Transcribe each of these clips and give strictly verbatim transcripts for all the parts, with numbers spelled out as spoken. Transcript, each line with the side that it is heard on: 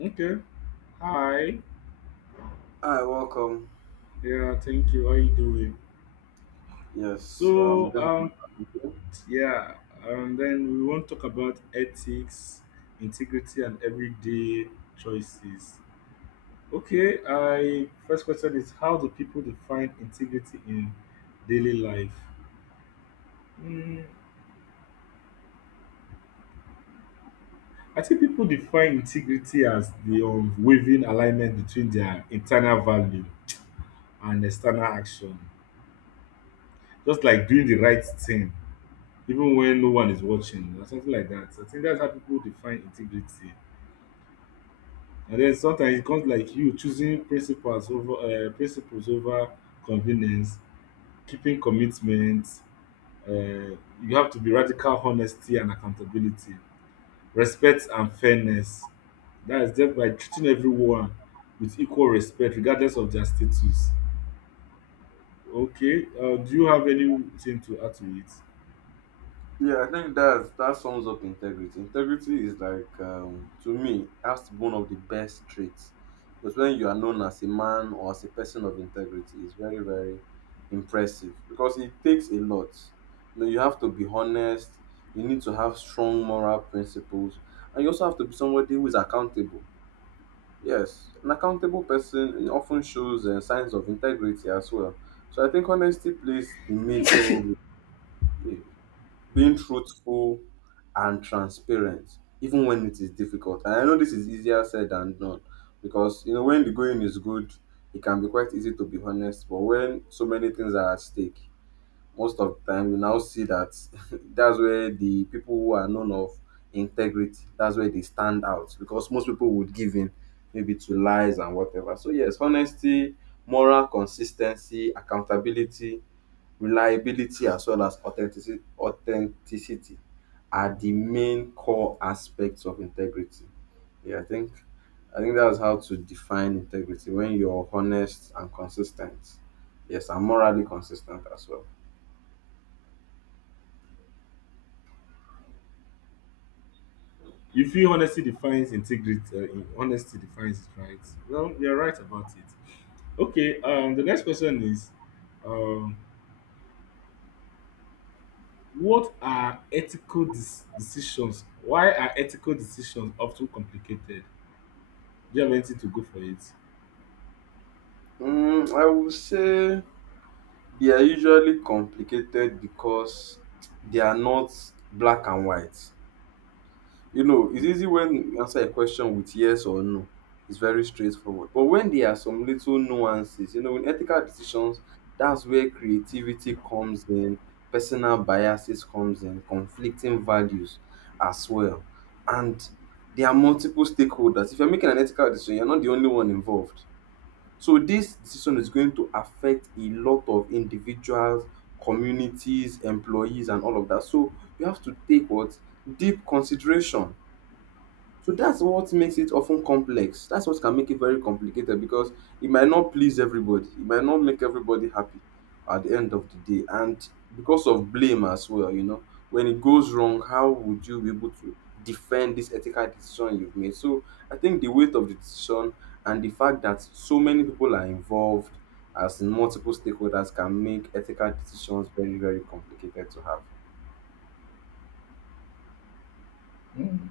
left: Okay. Hi.
right: Hi, welcome.
left: Yeah, thank you. How you doing?
right: Yes, um,
left: So, um, yeah, and then we want to talk about ethics, integrity, and everyday choices. Okay, I first question is how do people define integrity in daily life? Mm, I think people define integrity as the unwavering alignment between their internal value and external action, just like doing the right thing even when no one is watching or something like that. I think that's how people define integrity. And then sometimes it comes like you choosing principles over uh, principles over convenience, keeping commitments. Uh, you have to be radical honesty and accountability, respect and fairness. That is just by treating everyone with equal respect, regardless of their status. Okay, uh, do you have anything to add to it?
right: yeah, I think that that sums up integrity. Integrity is like, um, to me, that's one of the best traits. Because when you are known as a man or as a person of integrity, it's very, very impressive. Because it takes a lot. You know, you have to be honest. You need to have strong moral principles, and you also have to be somebody who is accountable. Yes, an accountable person often shows uh, signs of integrity as well. So I think honesty plays a major role. eh, Being truthful and transparent, even when it is difficult. And I know this is easier said than done, because you know when the going is good, it can be quite easy to be honest. But when so many things are at stake, most of the time you now see that that's where the people who are known of integrity, that's where they stand out, because most people would give in maybe to lies and whatever. So yes, honesty, moral consistency, accountability, reliability, as well as authenticity authenticity are the main core aspects of integrity. Yeah i think i think that's how to define integrity: when you're honest and consistent. Yes, and morally consistent as well.
left: You feel honesty defines integrity. Uh, in- honesty defines it, right? Well, you're right about it. Okay. Um, the next question is, um, what are ethical dis- decisions? Why are ethical decisions often complicated? Do you have anything to go for it?
right: Mm, I would say they are usually complicated because they are not black and white. You know, it's easy when you answer a question with yes or no. It's very straightforward. But when there are some little nuances, you know, in ethical decisions, that's where creativity comes in, personal biases comes in, conflicting values as well. And there are multiple stakeholders. If you're making an ethical decision, you're not the only one involved, so this decision is going to affect a lot of individuals, communities, employees, and all of that. So you have to take what, deep consideration. So that's what makes it often complex. That's what can make it very complicated, because it might not please everybody. It might not make everybody happy at the end of the day. And because of blame as well, you know, when it goes wrong, how would you be able to defend this ethical decision you've made? So I think the weight of the decision and the fact that so many people are involved, as in multiple stakeholders, can make ethical decisions very, very complicated to have.
left: Mm.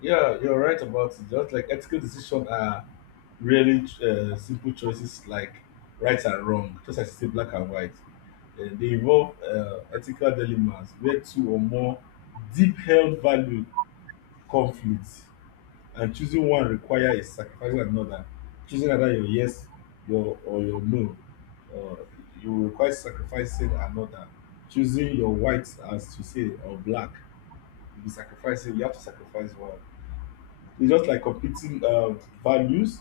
left: Yeah, you're right about it. Just like ethical decisions are really uh, simple choices like right and wrong, just as you say black and white. Uh, they involve uh, ethical dilemmas where two or more deep-held value conflict and choosing one requires sacrificing another, choosing either your yes your or your no, uh, you require sacrificing another, choosing your white as to say or black, you be sacrificing, you have to sacrifice one. It's just like competing uh, values,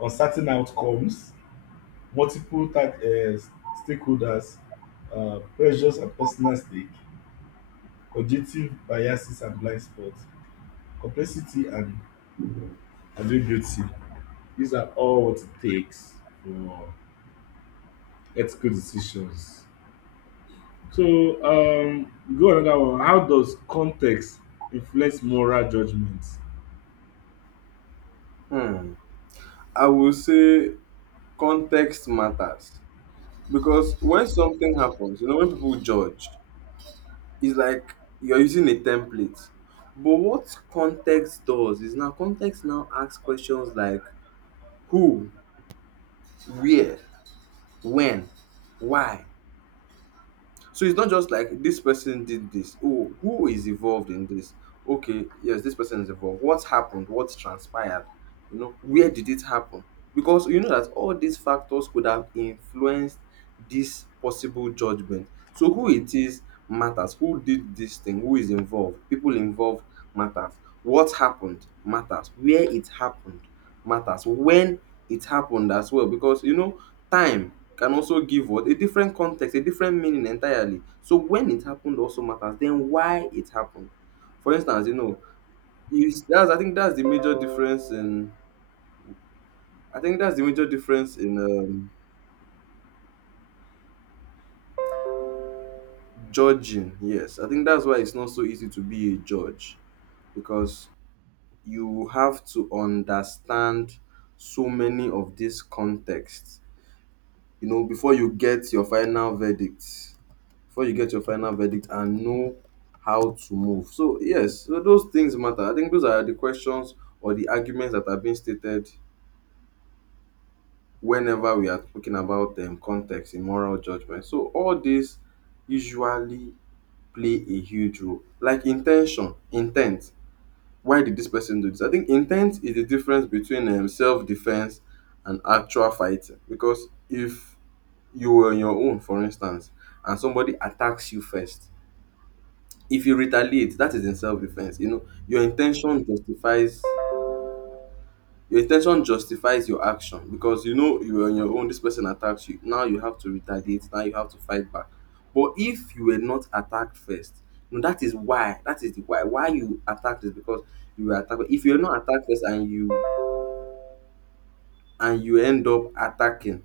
left: uncertain outcomes, multiple type, uh, stakeholders, uh, pressures and personal stake, cognitive biases and blind spots, complexity and ambiguity. These are all what it takes for ethical decisions. So, um, go another one. How does context influence moral judgments?
right: Hmm. I will say context matters. Because when something happens, you know, when people judge, it's like you're using a template. But what context does is, now context now asks questions like who, where, when, why. So it's not just like this person did this. Oh, who is involved in this? Okay, yes, this person is involved. What happened? What transpired? You know, where did it happen? Because you know that all these factors could have influenced this possible judgment. So who it is matters. Who did this thing? Who is involved? People involved matters. What happened matters. Where it happened matters, when it happened as well, because you know time can also give what, a different context, a different meaning entirely. So when it happened also matters, then why it happened. For instance, you know, is that's I think that's the major difference in I think that's the major difference in um judging. Yes, I think that's why it's not so easy to be a judge, because you have to understand so many of these contexts, you know, before you get your final verdict, before you get your final verdict and know how to move. So yes, so those things matter. I think those are the questions or the arguments that are being stated whenever we are talking about um, context in moral judgment. So all this usually play a huge role. Like intention, intent. Why did this person do this? I think intent is the difference between um, self-defense and actual fighting. Because if you were on your own, for instance, and somebody attacks you first, if you retaliate, that is in self-defense. You know, your intention justifies your intention justifies your action, because you know you were on your own, this person attacks you, now you have to retaliate, now you have to fight back. But if you were not attacked first, you know, that is why that is the why why you attacked, is because you were attacked. If you're not attacked first and you and you end up attacking,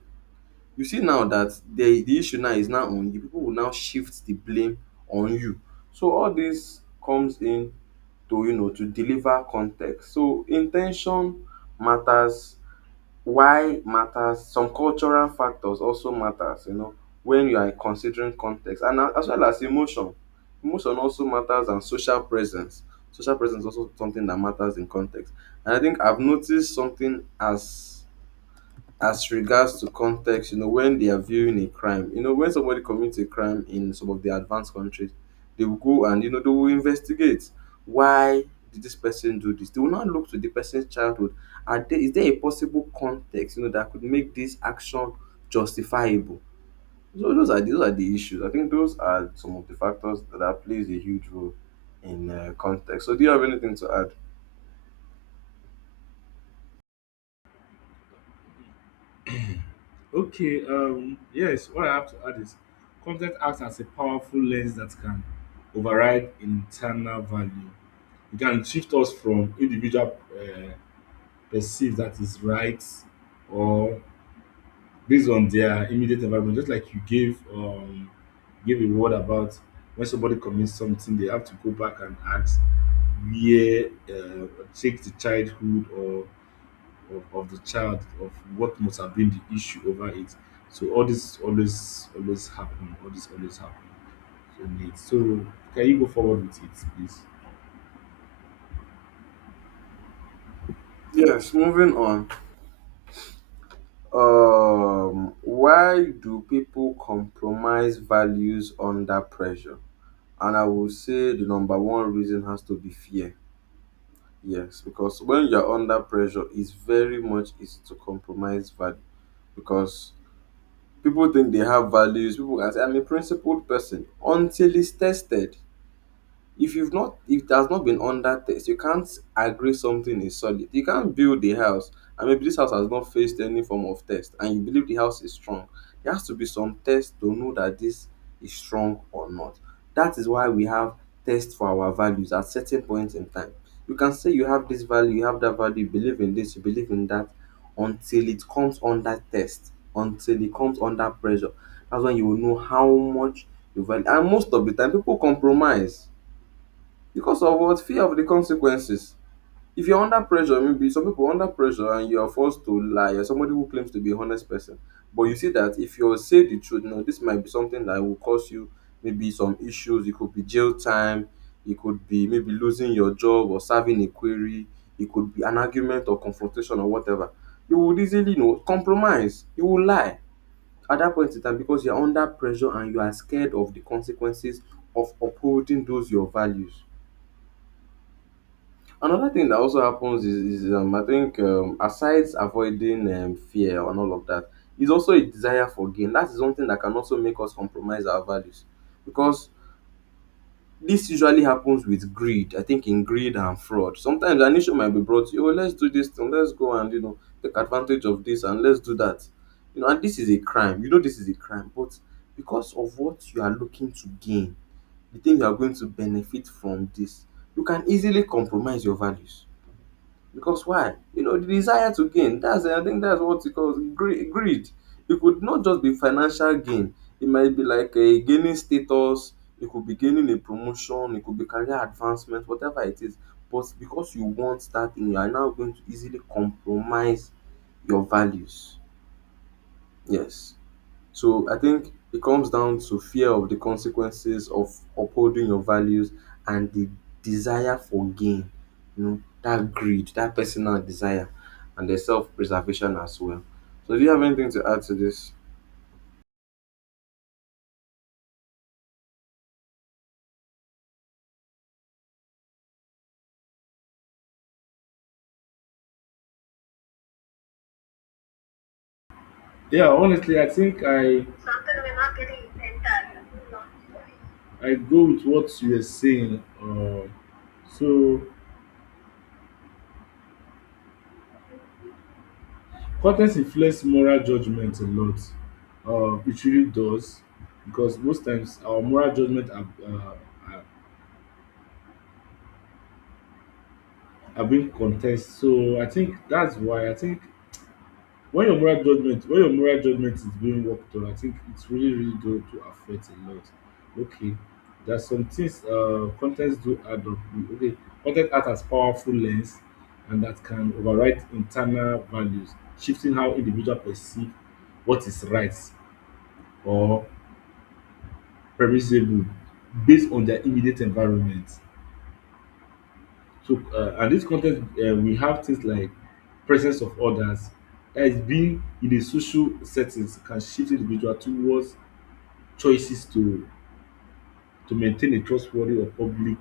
right: you see now that the the issue now is now on you. People will now shift the blame on you. So all this comes in to, you know, to deliver context. So intention matters, why matters, some cultural factors also matters, you know, when you are considering context, and a- as well as emotion. Emotion also matters, and social presence. Social presence is also something that matters in context. And I think I've noticed something as as regards to context, you know, when they are viewing a crime, you know, when somebody commits a crime in some of the advanced countries, they will go and you know they will investigate why did this person do this. They will not look to the person's childhood. Are there is there a possible context, you know, that could make this action justifiable? So those are those are the issues. I think those are some of the factors that plays a huge role in uh, context. So do you have anything to add?
left: Okay, um, yes, what I have to add is context acts as a powerful lens that can override internal value. It can shift us from individual uh, perceive that is right or based on their immediate environment. Just like you gave um gave a word about when somebody commits something, they have to go back and ask where, uh, take the childhood or of, of the child of what must have been the issue over it. So all this always always happen. All this always happen in it. So can you go forward with it, please?
right: Yes. Moving on. Um, why do people compromise values under pressure? And I will say the number one reason has to be fear. Yes, because when you're under pressure, it's very much easy to compromise value, because people think they have values. People can say, I'm a principled person, until it's tested. If you've not, if it has not been under test, you can't agree something is solid. You can't build a house and maybe this house has not faced any form of test and you believe the house is strong. There has to be some test to know that this is strong or not. That is why we have tests for our values at certain points in time. You can say you have this value, you have that value, you believe in this, you believe in that, until it comes under test, until it comes under pressure. That's when you will know how much you value. And most of the time people compromise because of what? Fear of the consequences. If you're under pressure, maybe some people are under pressure and you're forced to lie, you, somebody who claims to be a honest person, but you see that if you say the truth, now this might be something that will cause you maybe some issues. It could be jail time, it could be maybe losing your job or serving a query, it could be an argument or confrontation or whatever. You would easily, you know, compromise, you will lie at that point in time, because you're under pressure and you are scared of the consequences of upholding those your values. Another thing that also happens is, is um, I think, um, aside avoiding um, fear and all of that, is also a desire for gain. That is something that can also make us compromise our values, because this usually happens with greed. I think in greed and fraud, sometimes an issue might be brought to you: oh, let's do this thing, let's go and you know take advantage of this, and let's do that. You know, and this is a crime. You know, this is a crime, but because of what you are looking to gain, you think you are going to benefit from this. You can easily compromise your values, because why? You know, the desire to gain. That's I think that's what it calls greed. greed. It could not just be financial gain. It might be like a gaining status. It could be gaining a promotion. It could be career advancement. Whatever it is. But because you want that thing, you are now going to easily compromise your values. Yes. So I think it comes down to fear of the consequences of upholding your values and the desire for gain, you know, that greed, that personal desire, and the self preservation as well. So, do you have anything to add to this?
left: Yeah, honestly, I think I I go with what you were saying. Uh, so content influence moral judgment a lot. Uh, it really does because most times our moral judgment are, uh, are, are being contested. So I think that's why I think when your moral judgment when your moral judgment is being worked on, I think it's really really going to affect a lot. Okay, there's some things uh, contents do add up. Okay, content act as powerful lens and that can override internal values, shifting how individual perceive what is right or permissible based on their immediate environment. So, uh, and this context, uh, we have things like presence of others, that is being in a social settings can shift individual towards choices to to maintain a trustworthy or public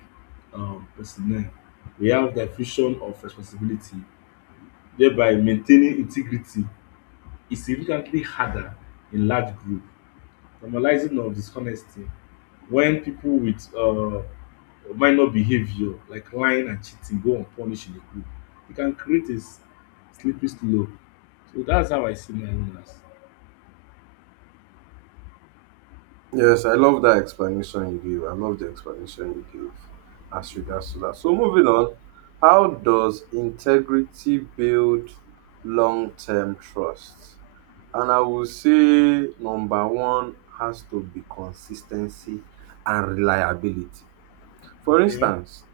left: um, personnel. We have diffusion of responsibility, thereby maintaining integrity is significantly harder in large group, normalizing of dishonesty when people with uh, minor behavior like lying and cheating go unpunished in the group e can create a s- slippery slope. So that's how I see my owners.
right: Yes, I love that explanation you gave. I love the explanation you gave as regards to that, so, moving on, how does integrity build long term trust? And I will say number one has to be consistency and reliability. For
left: Okay.
right: instance,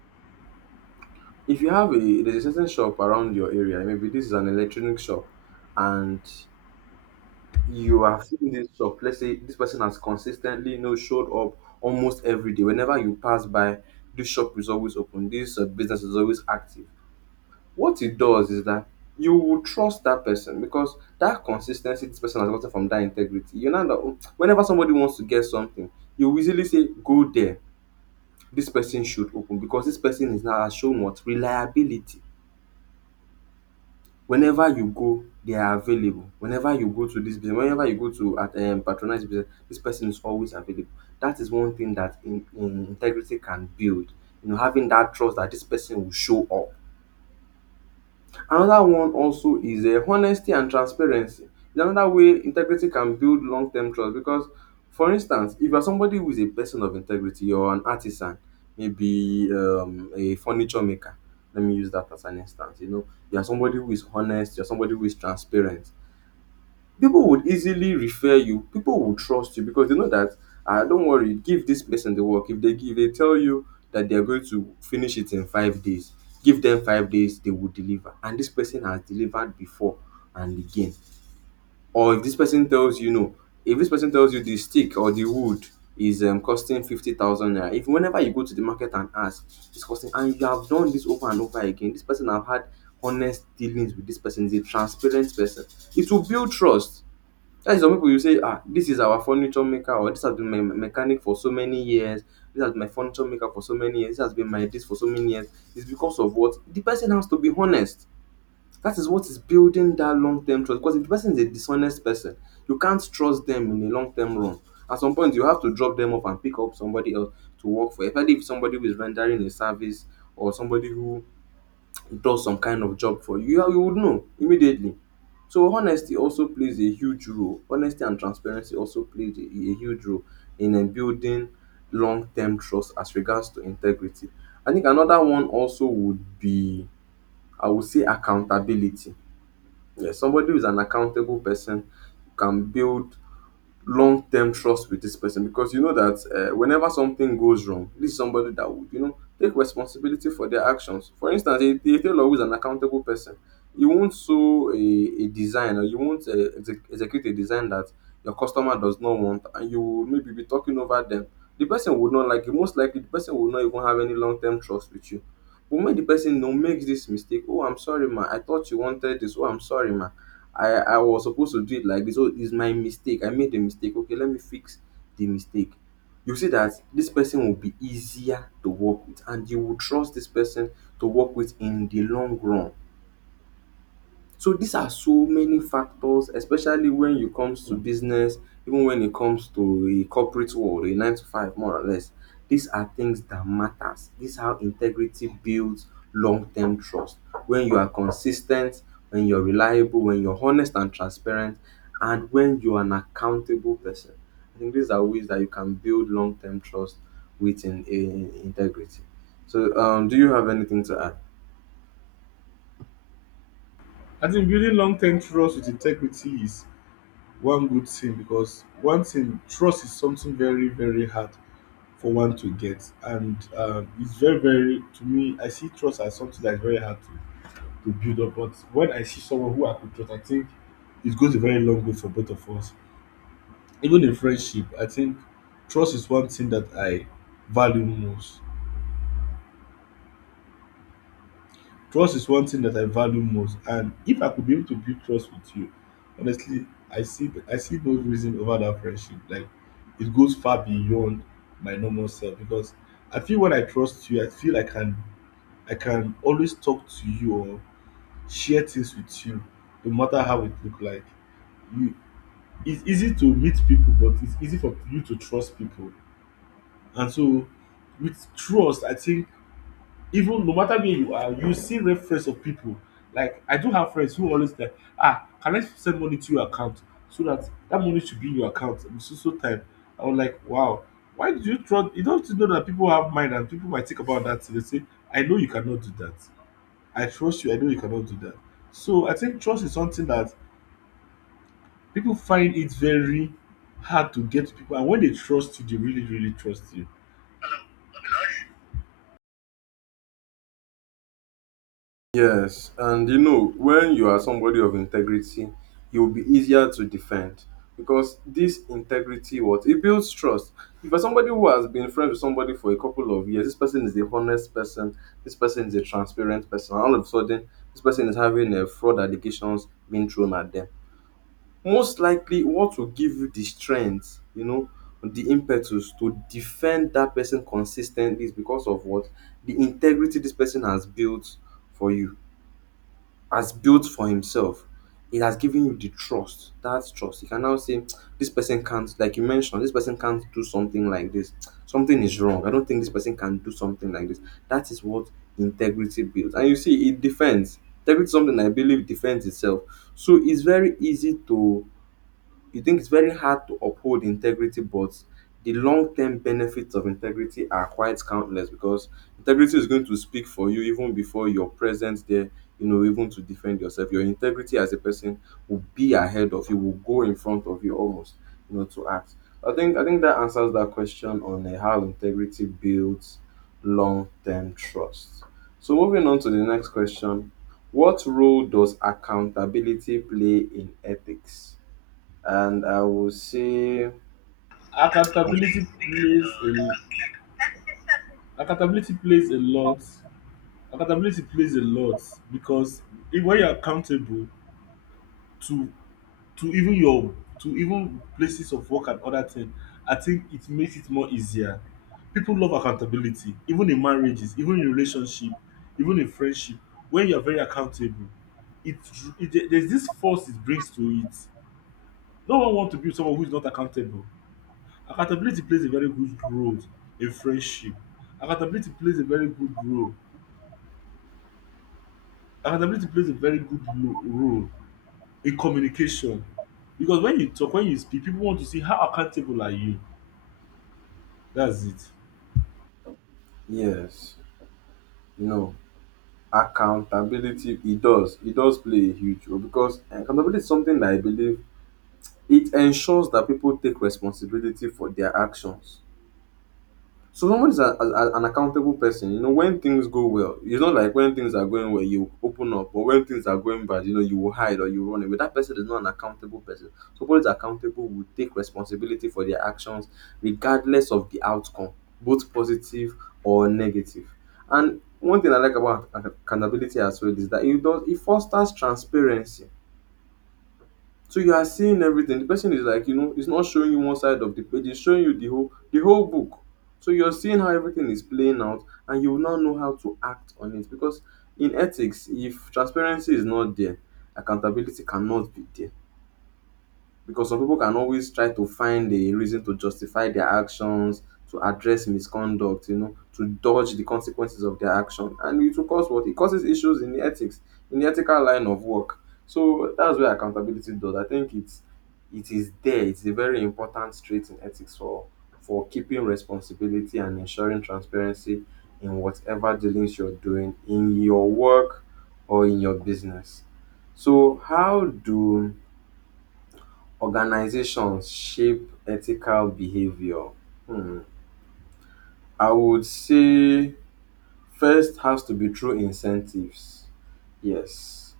right: if you have a there's a certain shop around your area, maybe this is an electronic shop, and you have seen this shop. Let's say this person has consistently you know showed up almost every day. Whenever you pass by, this shop is always open, this uh, business is always active. What it does is that you will trust that person because that consistency this person has gotten from that integrity, you know, that whenever somebody wants to get something, you will easily say go there. This person should open because this person is now has shown what reliability. Whenever you go, they are available. Whenever you go to this business, whenever you go to at um, patronize business, this person is always available. That is one thing that in, in integrity can build, you know, having that trust that this person will show up. Another one also is um honesty and transparency. Is another way integrity can build long term trust because for instance, if you are somebody who is a person of integrity or an artisan, maybe um a furniture maker, let me use that as an instance. You know, you are somebody who is honest, you are somebody who is transparent. People would easily refer you, people will trust you because they know that, ah, don't worry, give this person the work. If they give they tell you that they're going to finish it in five days, give them five days, they will deliver, and this person has delivered before. And again, or if this person tells you no, if this person tells you the stick or the wood is um, costing fifty thousand naira, if whenever you go to the market and ask, it's costing, and you have done this over and over again, this person have had honest dealings with, this person is a transparent person, it will build trust. That is, some people you say, ah, this is our furniture maker, or this has been my me- mechanic for so many years. This has been my furniture maker for so many years. This has been my this for so many years. It's because of what, the person has to be honest. That is what is building that long term trust. Because if the person is a dishonest person, you can't trust them in the long term run. At some point, you have to drop them off and pick up somebody else to work for, especially if somebody who is rendering a service or somebody who does some kind of job for you, you would know immediately. So honesty also plays a huge role. Honesty and transparency also plays a a huge role in um building long term trust as regards to integrity. I think another one also would be, I would say, accountability. Yes, somebody who is an accountable person can build long-term trust with this person because you know that uh, whenever something goes wrong, this is somebody that would, you know, take responsibility for their actions. For instance, a, a tailor who is an accountable person, you won't sew a, a design, or you won't uh, exec- execute a design that your customer does not want, and you will maybe be talking over them. The person would not like it. Most likely, the person will not even have any long-term trust with you. But when the person no makes this mistake, oh, I'm sorry, ma. I thought you wanted this. Oh, I'm sorry, ma. I I was supposed to do it like this. Oh, it's my mistake. I made a mistake. Okay, let me fix the mistake. You see that this person will be easier to work with, and you will trust this person to work with in the long run. So these are so many factors, especially when it comes to business, even when it comes to a corporate world, a nine to five more or less. These are things that matters. This is how integrity builds long-term trust. When you are consistent, when you're reliable, when you're honest and transparent, and when you're an accountable person. I think these are ways that you can build long-term trust within in, integrity. So um, do you have anything to add?
left: I think building long-term trust with integrity is one good thing because one thing, trust is something very very hard for one to get, and um, it's very very, to me, I see trust as something that's very hard to to build up. But when I see someone who I could trust, I think it goes a very long way for both of us. Even in friendship, I think trust is one thing that I value most. Trust is one thing that I value most, and if I could be able to build trust with you, honestly, I see I see no reason over that friendship. Like it goes far beyond my normal self because I feel when I trust you, I feel I can I can always talk to you or share things with you, no matter how it look like. You, it's easy to meet people, but it's easy for you to trust people. And so, with trust, I think even no matter where you are, you see reference of people. Like I do have friends who always like, ah, can I send money to your account so that that money should be in your account? I'm so so time. I was like, wow, why did you trust? You don't know that people have mind and people might think about that. They say, I know you cannot do that. I trust you. I know you cannot do that. So I think trust is something that pipu find it very hard to get, pipu, and wen dey trust you dey really really trust you.
right: Yes, and you know, when you are somebody of integrity, you'll be easier to defend because this integrity, what it builds, trust. If you're somebody who has been friends with somebody for a couple of years, this person is a honest person, this person is a transparent person, and all of a sudden, this person is having a fraud allegations being thrown at them. Most likely, what will give you the strength, you know, the impetus to defend that person consistently is because of what, the integrity this person has built for you, has built for himself, it has given you the trust. That trust, you can now say this person can't, like you mentioned, this person can't do something like this. Something is wrong, I don't think this person can do something like this. That is what integrity builds, and you see it defends. Integrity is something I believe defends itself. So it's very easy to, you think it's very hard to uphold integrity, but the long-term benefits of integrity are quite countless because integrity is going to speak for you even before your presence there, you know, even to defend yourself. Your integrity as a person will be ahead of you, will go in front of you almost, you know, to act. I think I think that answers that question on uh, how integrity builds long-term trust. So moving on to the next question, what role does accountability play in ethics? And I will say,
left: Accountability plays a accountability plays a lot accountability plays a lot because wen you are accountable to to even your to even places of work and other thing, I think it makes it more easier. Pipu love accountability, even in marriages, even in relationship, even in friendship. Wen you are very accountable, it, there is dis force it brings to it. No one wants to be someone who is not accountable. Accountability plays a very good role in friendship. Accountability plays a very good role. Accountability plays a very good lo- role in communication. Because when you talk, when you speak, people want to see how accountable are you. That's it.
right: yes, you know, accountability, it does. It does play a huge role because accountability is something that I believe it ensures that people take responsibility for their actions. So someone is a, a, a- an accountable person. You know, when things go well, it's not like when things are going well, you open up, but when things are going bad, you know, you will hide or you run away. That person is not an accountable person. Somebody is accountable will take responsibility for their actions, regardless of the outcome, both positive or negative. And one thing I like about ac- accountability as well is that it does, it fosters transparency, so you are seeing everything. The person is like, you know, it's not showing you one side of the page, it's showing you the whole the whole book. So you're seeing how everything is playing out, and you will not know how to act on it. Because in ethics, if transparency is not there, accountability cannot be there because some people can always try to find a reason to justify their actions, to address misconduct, you know, to dodge the consequences of their action. And it will cause what? It causes issues in the ethics, in the ethical line of work. So that's where accountability does. I think it's, it is there. It's a very important trait in ethics for for keeping responsibility and ensuring transparency in whatever dealings you're doing in your work or in your business. So how do organizations shape ethical behavior? Hmm, I would say first has to be through incentives. Yes,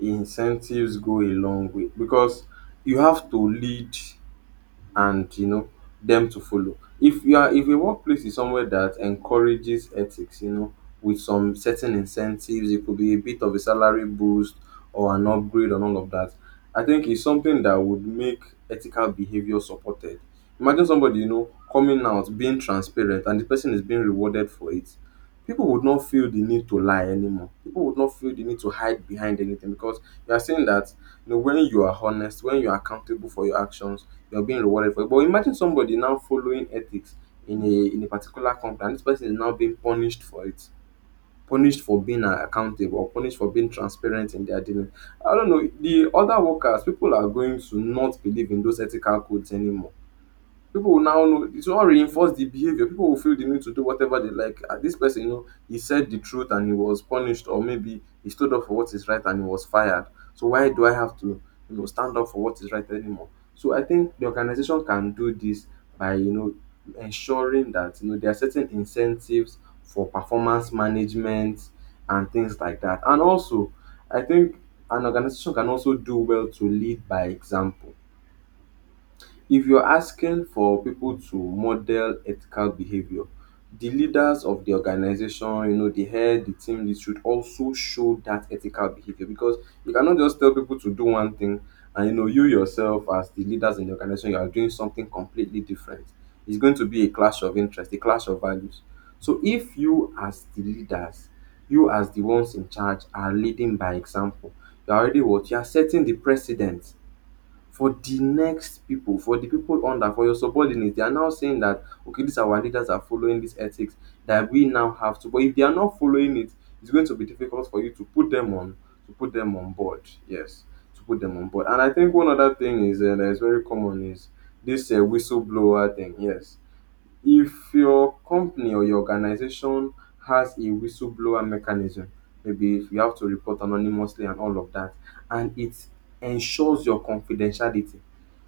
right: incentives go a long way because you have to lead, and you know, them to follow. If you are, if a workplace is somewhere that encourages ethics, you know, with some certain incentives, it could be a bit of a salary boost or an upgrade and all of that. I think it's something that would make ethical behavior supported. Imagine somebody, you know, coming out, being transparent, and the person is being rewarded for it. People would not feel the need to lie anymore. People would not feel the need to hide behind anything because you are saying that, you know, when you are honest, when you are accountable for your actions, you are being rewarded for it. But imagine somebody now following ethics in a in a particular company, and this person is now being punished for it, punished for being uh, accountable, or punished for being transparent in their dealing. I don't know. The other workers, people are going to not believe in those ethical codes anymore. People will now know, it will all reinforce the behavior. People will feel the need to do whatever they like. Ah, this person, you know, he said the truth and he was punished, or maybe he stood up for what is right and he was fired. So why do I have to, you know, stand up for what is right anymore? So I think the organization can do this by, you know, ensuring that you know there are certain incentives for performance management and things like that. And also, I think an organization can also do well to lead by example. If you're asking for people to model ethical behavior, the leaders of the organization, you know, the head, the team lead should also show that ethical behavior because you cannot just tell people to do one thing, and you know, you yourself as the leaders in the organization, you are doing something completely different. It's going to be a clash of interest, a clash of values. So if you as the leaders, you as the ones in charge are leading by example, you're already what? You are setting the precedent for the next people, for the people under, for your subordinates, they are now saying that okay, these our leaders are following this ethics that we now have to. But if they are not following it, it's going to be difficult for you to put them on to put them on board. Yes, to put them on board. And I think one other thing is uh, that is very common is this uh, whistleblower thing. Yes, if your company or your organization has a whistleblower mechanism, maybe if you have to report anonymously and all of that, and it ensures your confidentiality,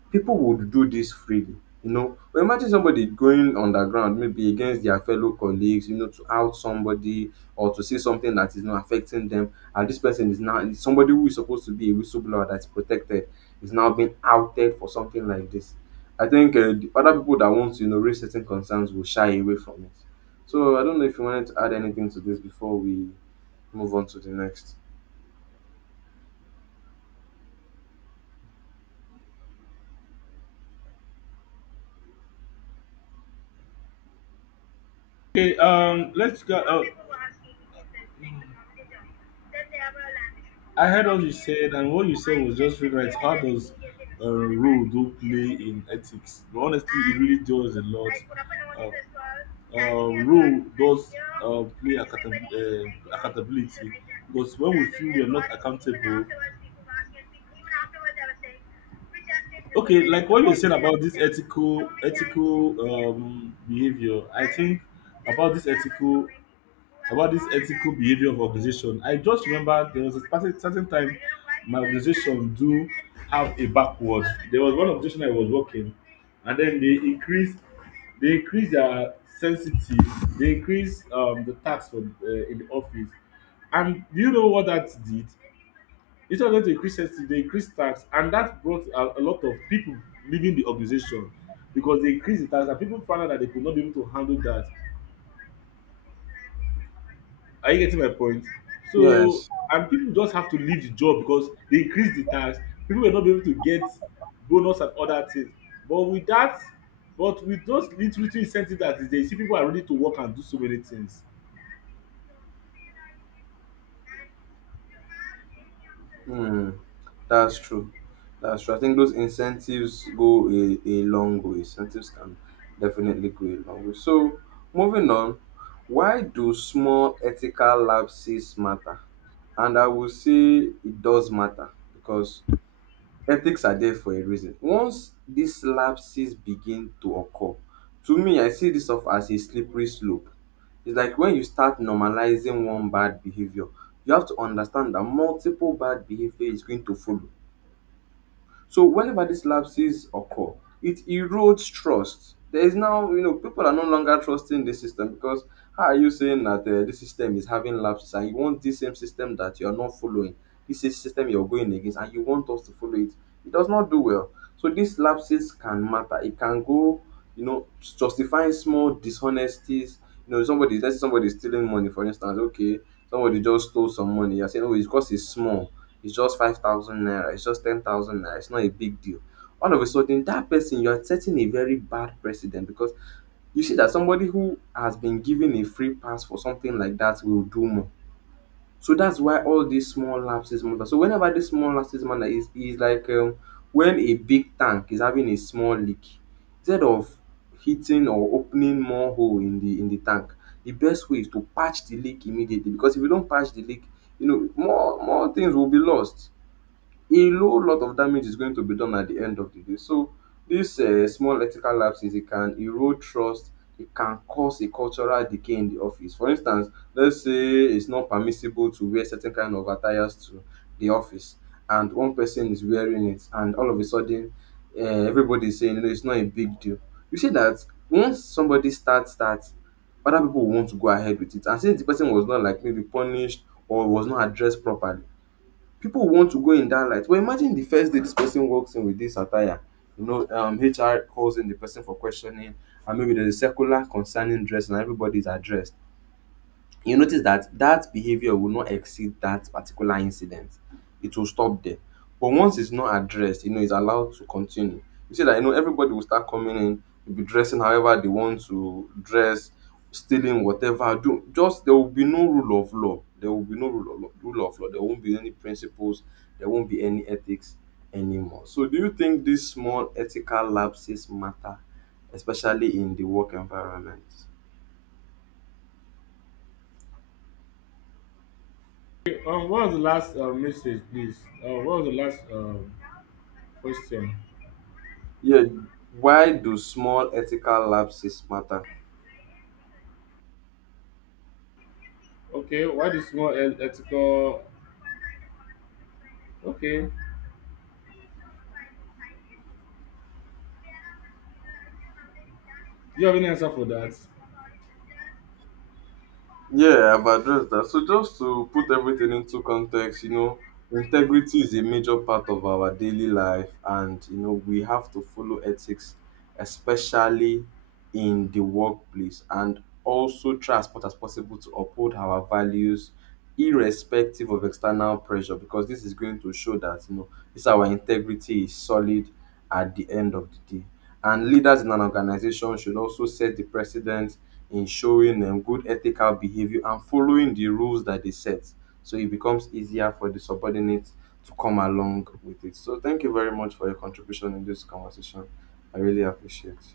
right: people would do this freely, you know, but imagine somebody going underground maybe against their fellow colleagues, you know, to out somebody or to say something that is not affecting them, and this person is now somebody who is supposed to be a whistleblower that's protected is now being outed for something like this. I think uh, the other people that want to, you know, raise certain concerns will shy away from it. So I don't know if you wanted to add anything to this before we move on to the next.
left: Okay, um, let's go. Uh, I heard what you said, and what you said was just really right. How does a role do play in ethics? But honestly, it really does a lot. Uh, uh, Role does uh, play accountab- uh, accountability, because when we feel we are not accountable, okay, like what you said about this ethical ethical um, behavior, I think about this ethical, about this ethical behavior of organization, I just remember there was a certain, certain time my organization do have a backward. There was one organization I was working, and then they increase they increase their sensitive, they increase um, the tax for uh, in the office, and do you know what that did? Instead of them to increase sensitive, they increased tax, and that brought a, a lot of people leaving the organization because they increased the tax and people found out that they could not be able to handle that. Are you getting my point? So,
right: Yes.
left: and people just have to leave the job because they increase the tax. People were not be able to get bonus and other things. But with that, but with those little little incentive that is there, you see people are ready to work and do so many things.
right: Hmm, that's true. That's true. I think those incentives go a, a long way. Incentives can definitely go a long way. So, moving on, why do small ethical lapses matter? And I will say it does matter because ethics are there for a reason. Once these lapses begin to occur, to me, I see this off as a slippery slope. It's like when you start normalizing one bad behavior, you have to understand that multiple bad behavior is going to follow. So whenever these lapses occur, it erodes trust. There is now, you know, people are no longer trusting the system because how are you saying that uh, this system is having lapses and you want this same system that you are not following, this is system you're going against, and you want us to follow it? It does not do well. So these lapses can matter. It can go, you know, justifying small dishonesties. You know, somebody, let's say somebody is stealing money, for instance. Okay, somebody just stole some money. You're saying, oh, it's because it's small, it's just five thousand naira, it's just ten thousand naira, it's not a big deal. All of a sudden that person, you're setting a very bad precedent because you see that somebody who has been given a free pass for something like that will do more. So that's why all these small lapses matter. So whenever this small lapses matter, is is like, um, when a big tank is having a small leak, instead of hitting or opening more hole in the in the tank, the best way is to patch the leak immediately, because if you don't patch the leak, you know, more more things will be lost, a low lot of damage is going to be done at the end of the day. So this uh, small ethical lapses, it can erode trust. It can cause a cultural decay in the office. For instance, let's say it's not permissible to wear certain kind of attires to the office, and one person is wearing it, and all of a sudden, uh, everybody is saying, "No, it's not a big deal." You see that once somebody starts that, other people want to go ahead with it, and since the person was not like maybe punished or was not addressed properly, people want to go in that light. But imagine the first day this person walks in with this attire. You know, um, H R calls in the person for questioning, and maybe there's a circular concerning dress, and everybody's addressed. You notice that that behavior will not exceed that particular incident. It will stop there. But once it's not addressed, you know, it's allowed to continue. You see that, you know, everybody will start coming in, will be dressing however they want to dress, stealing whatever. Do just there will be no rule of law. There will be no rule of law. Rule of law. There won't be any principles. There won't be any ethics anymore. So, do you think these small ethical lapses matter, especially in the work environment?
left: Okay, um, what was the last uh, message, please? Uh, what was the last um, question?
right: Yeah, why do small ethical lapses matter?
left: Okay, why the small e- ethical? Okay, do you have any answer for that?
right: Yeah, I've addressed that. So just to put everything into context, you know, integrity is a major part of our daily life, and you know we have to follow ethics, especially in the workplace, and also try as much as possible to uphold our values irrespective of external pressure, because this is going to show that, you know, this our integrity is solid at the end of the day, and leaders in an organization should also set the precedent in showing them good ethical behavior and following the rules that they set, so it becomes easier for the subordinates to come along with it. So thank you very much for your contribution in this conversation. I really appreciate.